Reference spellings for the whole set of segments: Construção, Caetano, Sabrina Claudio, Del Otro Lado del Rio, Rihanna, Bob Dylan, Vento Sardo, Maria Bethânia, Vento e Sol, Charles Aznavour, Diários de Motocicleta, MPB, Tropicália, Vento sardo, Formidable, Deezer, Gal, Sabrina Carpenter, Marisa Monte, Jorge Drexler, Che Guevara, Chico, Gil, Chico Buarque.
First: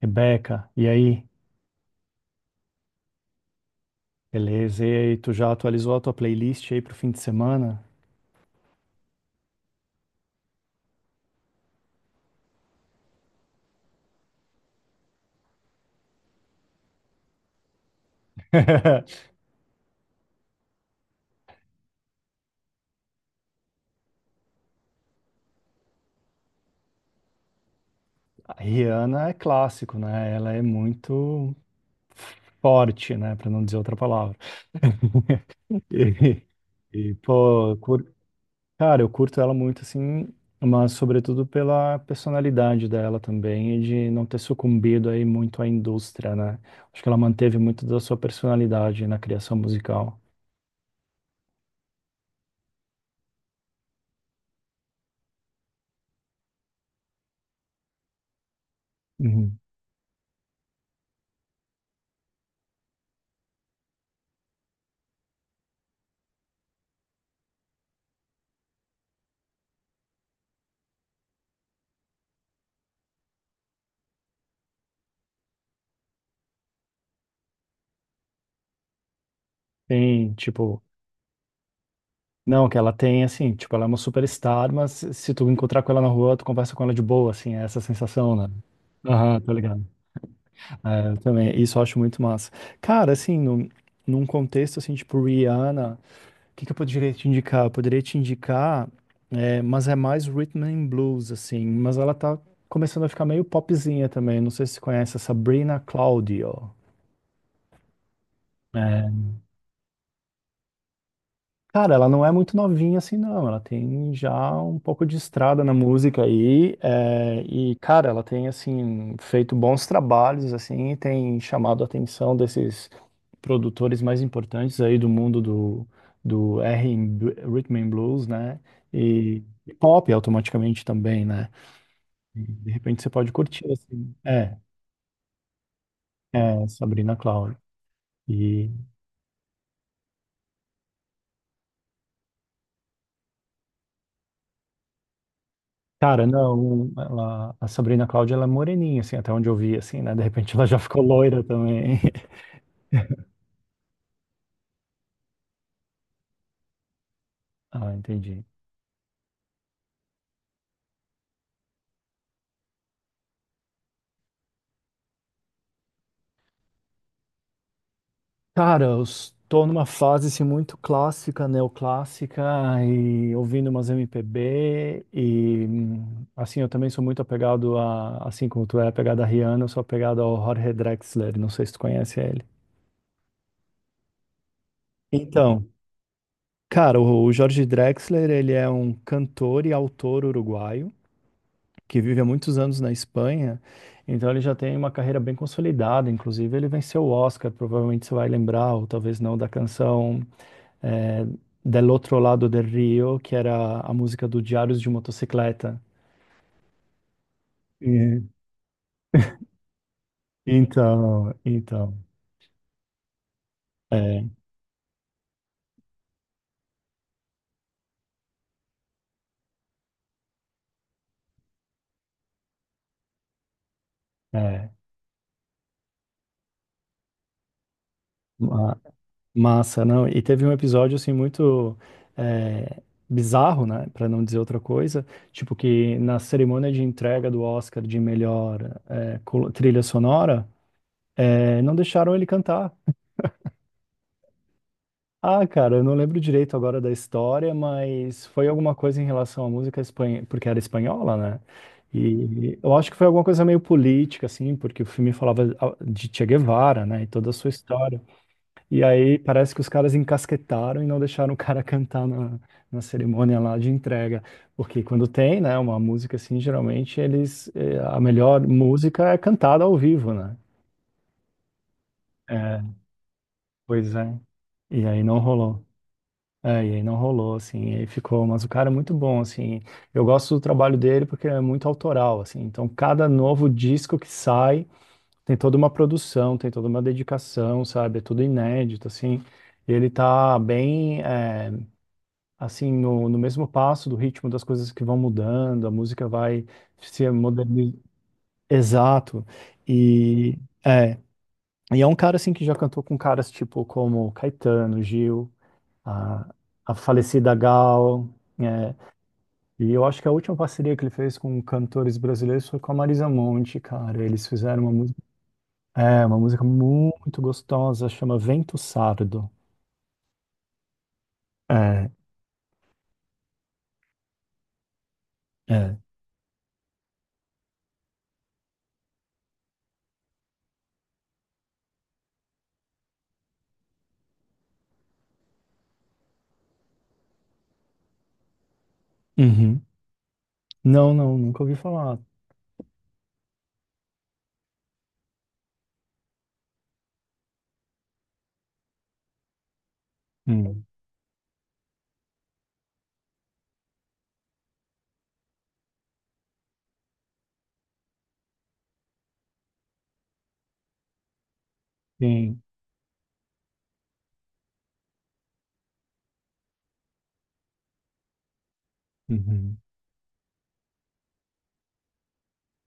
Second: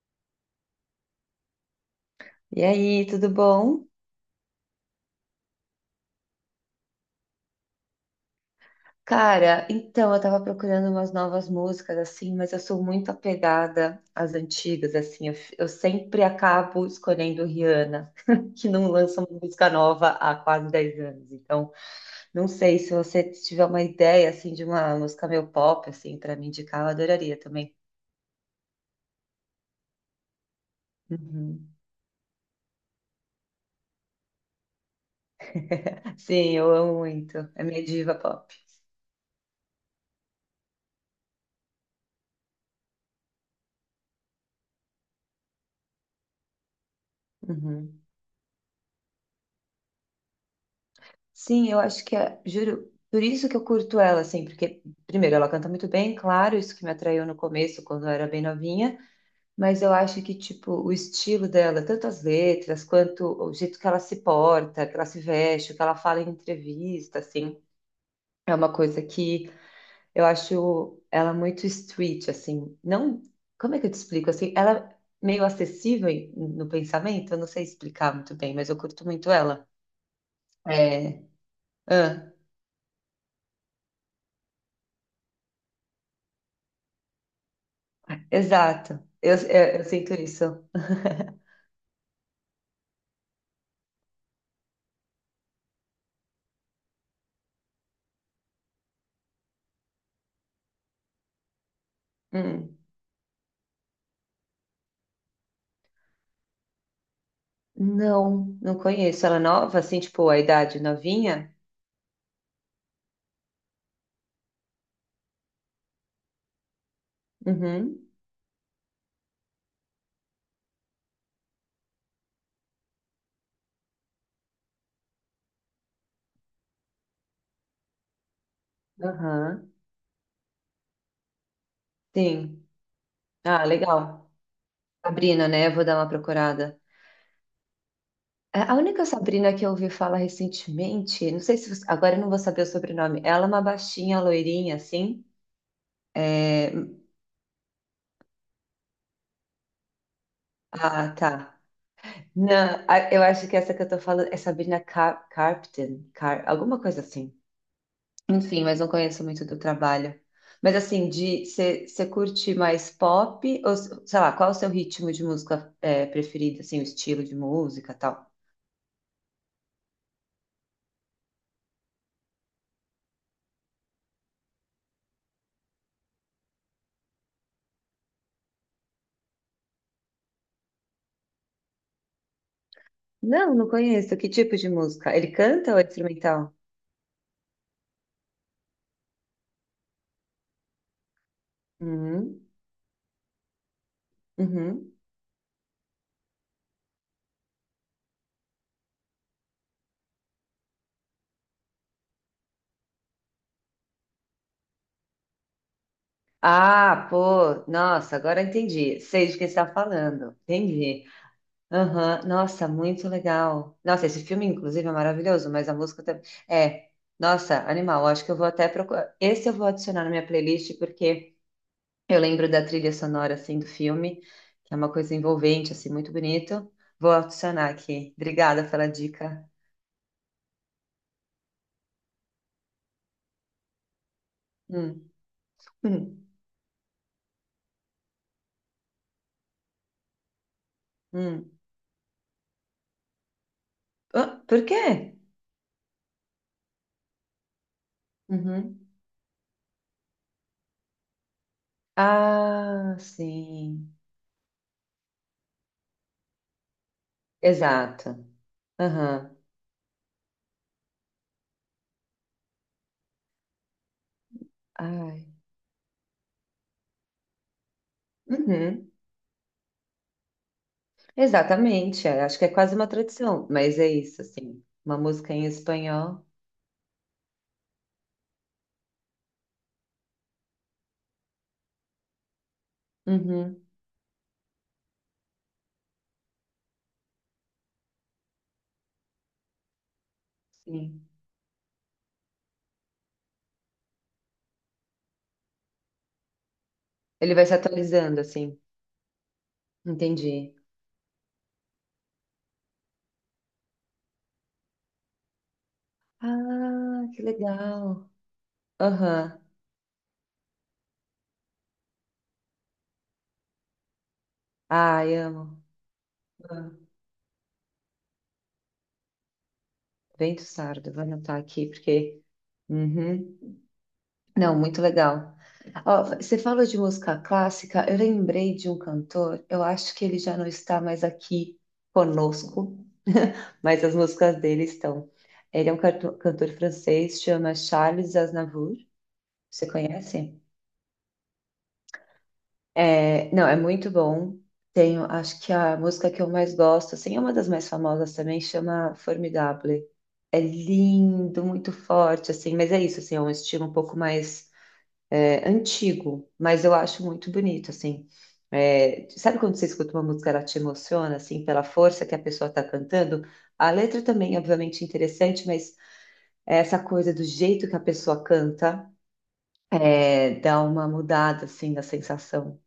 Rebeca, e aí? E aí, tudo bom? Beleza, e aí, tu já atualizou a tua playlist aí pro fim de semana? Cara, então eu tava procurando umas novas músicas assim, mas eu sou muito apegada às antigas assim. Eu sempre acabo escolhendo Rihanna, que não lança uma música nova há quase 10 anos. Então, não sei se você tiver uma ideia assim de uma música meio pop assim para me indicar, eu adoraria também. A Rihanna é clássico, né? Ela é muito Uhum. forte, né? Pra não dizer outra palavra. Sim, eu amo E, e, muito. É pô, minha cur- diva pop. cara, eu curto ela muito, assim, mas sobretudo pela personalidade dela também e de não ter sucumbido aí muito à indústria, né? Acho que ela manteve muito da Uhum. sua personalidade na criação musical. Sim, eu acho que é, juro, por isso que eu curto ela, assim, porque, primeiro, ela canta muito bem, claro, isso que me atraiu no começo, quando eu era bem novinha, Uhum. mas eu acho que, tipo, o estilo dela, tanto as letras, quanto o jeito que ela se porta, que ela se veste, o que ela fala em entrevista, assim, é uma coisa que eu acho ela muito street, assim, não, como é que eu te explico, assim, ela é meio acessível no pensamento, eu não sei explicar muito bem, mas eu curto muito ela. Tem, tipo, É, ah. Não, que ela tem, assim, tipo, ela é uma superstar, mas se tu encontrar com ela na rua, tu conversa com ela de boa, assim, é essa sensação, né? Exato. Eu, Aham, tá eu, ligado. eu sinto isso. É, eu também, isso eu acho muito massa. Cara, assim, num contexto, assim, tipo, Rihanna, o que que eu poderia te indicar? Eu poderia te indicar, mas é mais rhythm and blues, assim, mas ela tá Hum. começando a ficar meio popzinha também, não sei se você conhece a Sabrina Claudio. Não, não conheço. Né? Ela é nova, assim, tipo, a idade novinha? Cara, ela não é muito novinha assim, não. Ela tem já um pouco de estrada na música aí. Uhum. Cara, ela tem, assim, feito bons trabalhos, assim, e tem chamado a atenção desses produtores mais importantes aí do mundo do, do R R&B, Rhythm and Blues, né? E, Aham. e pop automaticamente também, né? E, Sim. de repente você pode Ah, curtir, assim. legal. Sabrina, né? Eu vou dar uma procurada. Sabrina Claudio. É, a única Sabrina que eu ouvi falar recentemente, não sei se você- agora eu não vou saber o sobrenome. Ela é uma baixinha, loirinha, assim. Cara, É, não, ela, a Sabrina Cláudia, ela é moreninha, assim, até onde eu vi, assim, né? De repente ela já ficou ah, loira tá. também. Não, eu acho que essa que eu tô falando é Sabrina Carpenter, Car... alguma coisa assim. Ah, entendi. Enfim, mas não conheço muito do trabalho. Mas assim, de você curte mais pop, ou sei lá, qual o seu ritmo de música é, preferido, assim, o estilo de música e tal? Cara, eu estou numa fase, assim, muito clássica, neoclássica, e ouvindo umas MPB, e, assim, eu também sou muito apegado a, assim como tu é apegado a Rihanna, eu sou apegado ao Jorge Drexler, não sei se tu conhece ele. Não, não conheço. Que tipo de música? Ele Então, canta ou é instrumental? cara, o Jorge Drexler, ele é um cantor e autor uruguaio, que vive há Uhum, muitos anos na Espanha, então ele já tem uma uhum. carreira bem consolidada, inclusive ele venceu o Oscar, provavelmente você vai lembrar, ou talvez não, da canção é, Del Otro Lado del Rio, que era a música do Diários de Motocicleta. Ah, pô, nossa, E- agora entendi. Sei de quem você está falando. Entendi. então, Aham, nossa, muito legal. Nossa, é, esse filme, inclusive, é maravilhoso, mas a música também. É, nossa, animal. Acho que eu vou até procurar. Esse eu vou adicionar na minha playlist, porque. Eu lembro da trilha sonora assim do filme, é, que é uma coisa envolvente, assim, muito bonito. Vou adicionar aqui. Obrigada ma- pela dica. massa, não? E teve um episódio, assim, muito... é, bizarro, né, para não dizer outra coisa, Hum, tipo que na hum, cerimônia de entrega do Oscar de melhor trilha sonora. hum. É, não deixaram ele cantar. Ah, por quê? Ah, cara, eu não lembro direito agora da história, mas foi alguma Uhum. coisa em relação à música espanhola, porque era espanhola, né? E eu acho que Ah, foi alguma coisa meio sim. política, assim, porque o filme falava ah, de Che Guevara, né, e toda a sua história. Exato. E aí Aham. parece que os caras encasquetaram e não deixaram o cara cantar na, na cerimônia lá de entrega. Porque quando Ai. tem, né, uma música assim, geralmente eles, eh, a melhor Uhum. música é cantada ao vivo, né? Exatamente. Acho que é É, quase uma tradição, mas é pois é. isso, assim. E Uma aí não música em rolou. espanhol. É, e aí não rolou, assim, e aí ficou, mas o cara é muito bom, assim, eu gosto do trabalho dele porque é muito autoral, assim, então cada novo Uhum. disco que sai tem toda uma produção, tem toda uma dedicação, sabe, é tudo inédito, assim, e ele tá bem, Sim. é, assim, no mesmo passo do ritmo das coisas que vão mudando, a música vai se Ele vai se modernizando, atualizando, assim. exato, e Entendi. é, é um cara, assim, que já cantou com caras tipo como Caetano, Gil, a, a Ah, que falecida Gal. legal. É. Aham. E eu acho que a última parceria que ele fez com cantores brasileiros foi com a Marisa Monte, cara. Eles fizeram Ai, amo. Uma música Ah, muito gostosa, chama Vento Sardo. Vento Sardo, vou anotar aqui É, porque. Uhum. Não, muito legal. é. Ó, você falou de música clássica, eu lembrei de um cantor, eu acho que ele já não está mais aqui conosco, mas as músicas dele estão. Ele é um cantor francês, chama Charles Aznavour. Uhum. Você conhece? Não, não, nunca ouvi falar. É, não, é muito bom. Tenho, acho que a música que eu mais gosto, assim, é uma das mais famosas também, chama Formidable. É Hum. lindo, muito forte, assim, mas é isso, assim, é um estilo um pouco mais antigo, mas eu acho muito bonito, assim. É, sabe quando você escuta uma música, ela te emociona, assim, pela força que a Sim. pessoa está cantando? A letra também, obviamente, é interessante, mas é essa coisa do jeito que a pessoa canta, Uhum. Dá uma mudada, assim, na sensação.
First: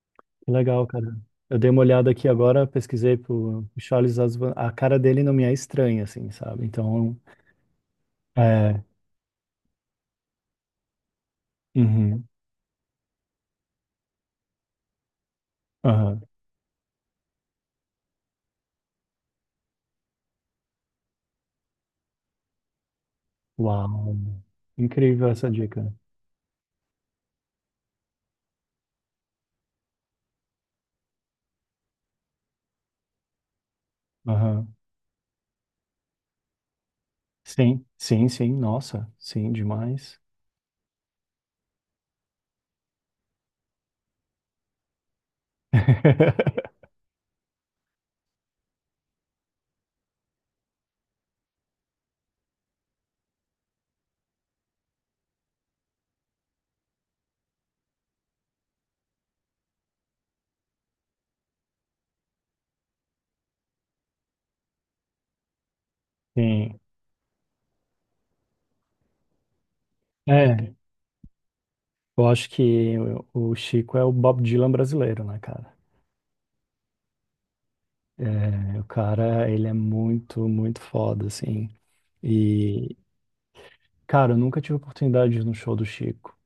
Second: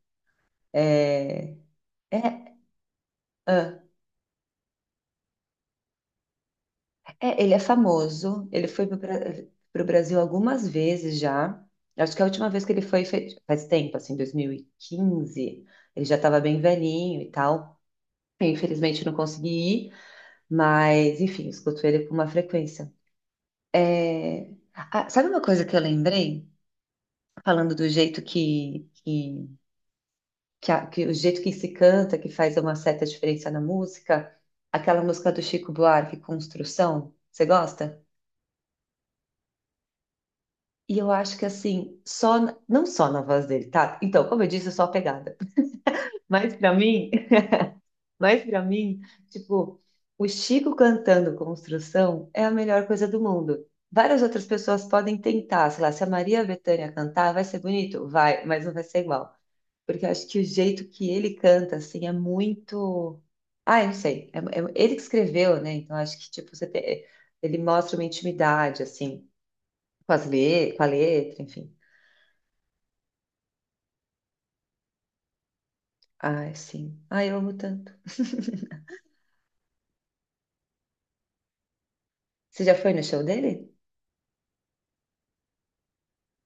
Que legal, cara. Eu É, dei uma olhada aqui é, agora, pesquisei pro Ah, Charles Aznavour. A cara dele não me é estranha, assim, sabe? Então, é, ele é famoso. Ele é. foi para o Brasil algumas vezes já. Acho que a Uhum. última vez que ele foi faz tempo, assim, 2015. Ele já Aham. estava bem velhinho e tal. Eu, infelizmente não consegui ir, mas enfim, escuto ele com uma frequência. Uau. É, ah, Incrível sabe uma essa coisa que eu dica. lembrei? Falando do jeito que o jeito que se canta, que faz uma certa diferença na música, aquela música do Chico Buarque, Construção. Você Sim, gosta? sim, sim, nossa, sim, demais. E eu acho que assim, não só na voz dele, tá? Então, como eu disse, eu sou apegada. Mas pra mim, mas para mim, tipo, o Chico cantando Construção é a melhor coisa do mundo. Várias outras pessoas podem tentar, sei lá, se a Maria Bethânia cantar, vai ser bonito? Vai, mas não vai ser igual. Porque eu acho que o jeito que ele canta, assim, é muito. Ah, eu não sei. Ele que escreveu, né? Então, eu acho que, tipo, Sim. Ele mostra uma intimidade, assim, com as É, le... com a letra, enfim. eu acho que o Chico é o Bob Dylan brasileiro, né, cara? Ai, sim. Ai, eu amo tanto. É, o cara, ele é muito, muito foda, assim. Você já foi E, no show dele? cara, eu nunca tive oportunidade de ir no show do Chico.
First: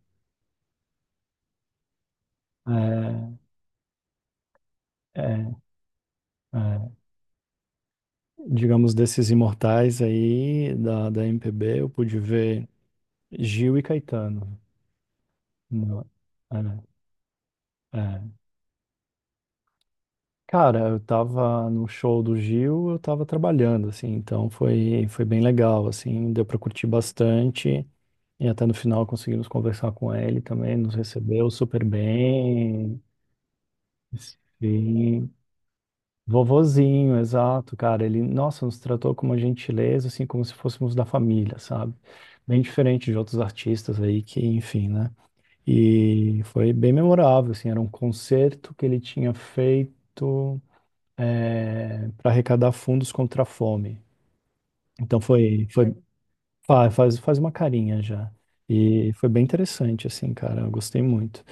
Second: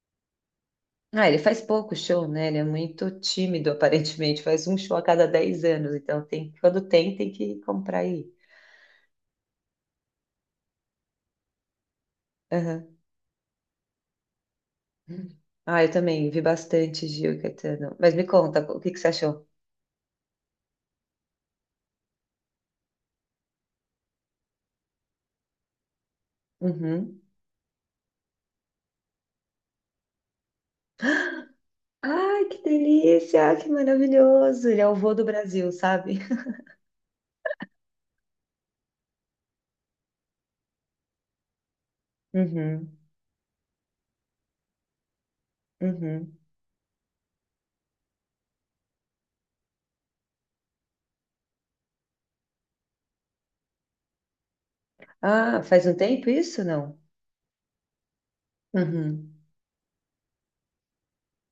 Ah, ele faz pouco show, né? Ele é muito É, tímido, aparentemente. Faz um show a cada é, 10 anos. Então, tem, quando é. tem, tem que comprar aí. Digamos, desses imortais aí da, da MPB, eu pude ver Aham. Gil e Caetano. Ah, eu Não. também vi é, bastante Gil e Caetano. Mas me é. conta, o que que você achou? Cara, eu tava no show do Gil, eu tava trabalhando, assim, então foi bem legal, assim, deu pra curtir Uhum. bastante, e até no final conseguimos conversar com ele também, nos recebeu super Ai, que bem, delícia! Que maravilhoso! Ele é o vô do sim, Brasil, sabe? vovozinho, exato, cara, ele, nossa, nos tratou com uma gentileza, assim, como se fôssemos da família, sabe? Bem Uhum, diferente de outros artistas aí que, enfim, né? uhum. E foi bem memorável, assim, era um concerto que ele tinha feito para arrecadar fundos contra a fome. Então Ah, foi, faz foi um tempo isso, fa- não? faz, faz uma carinha já. E foi Uhum. bem interessante, assim, cara, eu gostei muito.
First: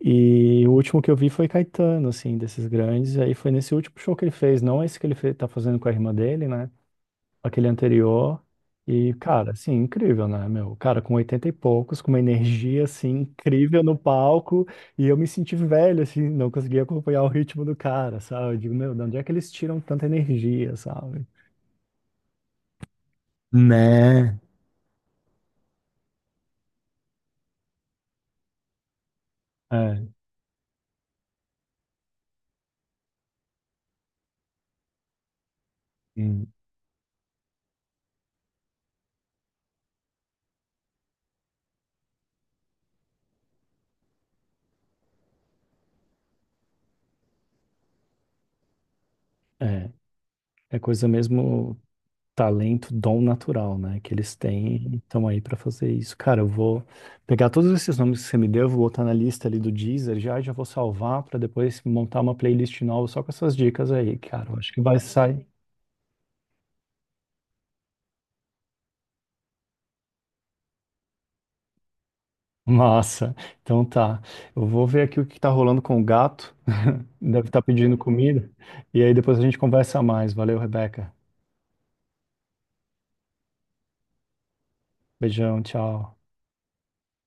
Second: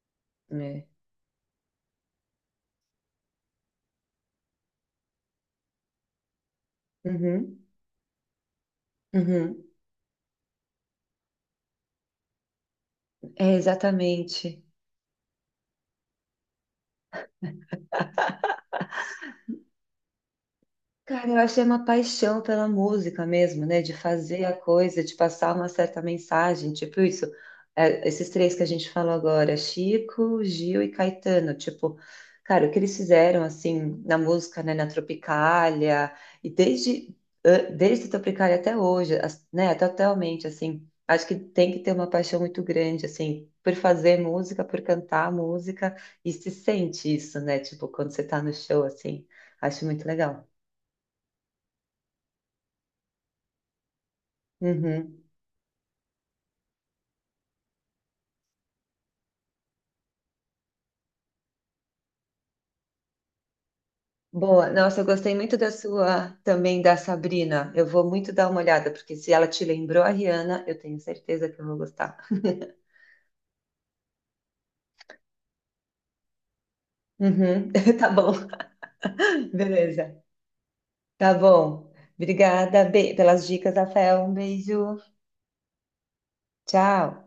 E o É. último que eu vi foi Caetano, assim, desses grandes, e aí foi nesse último show que ele fez, não esse que ele tá fazendo com a irmã dele, né? Uhum, Aquele anterior. E, cara, uhum. assim, incrível, né, meu? Cara, com 80 e poucos, com uma energia, assim, É, incrível no exatamente. palco, e eu me senti velho, assim, não conseguia acompanhar o ritmo do cara, sabe? Eu digo, meu, de onde é que eles tiram tanta energia, sabe? Cara, eu achei uma paixão pela música mesmo, né? De Né? fazer a coisa, de passar uma certa mensagem, tipo isso. É, esses três que a gente falou agora, É, Chico, Gil e Caetano, tipo, cara, o que eles fizeram assim na música, né? Na Tropicália hum, e desde desde Tropicália até hoje, né? Totalmente assim. Acho que tem que ter uma paixão muito grande assim por fazer música, por cantar música e se sente isso, né? Tipo, quando você tá no show assim, acho é, muito legal. é, coisa mesmo, talento, dom natural, né? Que eles têm, e Uhum. estão aí para fazer isso. Cara, eu vou pegar todos esses nomes que você me deu, vou botar na lista ali do Deezer já, e já vou salvar para depois montar uma playlist nova só com essas dicas aí, cara. Eu Boa. acho que vai Nossa, eu gostei sair. muito da sua, também da Sabrina. Eu vou muito dar uma olhada, porque se ela te lembrou a Rihanna, eu tenho certeza que eu vou gostar. Massa. Então tá. Eu vou ver aqui o que tá rolando com o gato. Deve estar Uhum. pedindo Tá bom. comida. E aí depois a gente conversa Beleza. mais. Valeu, Rebeca. Tá bom. Obrigada, Bê, pelas dicas, Rafael. Um beijo. Beijão, tchau. Tchau.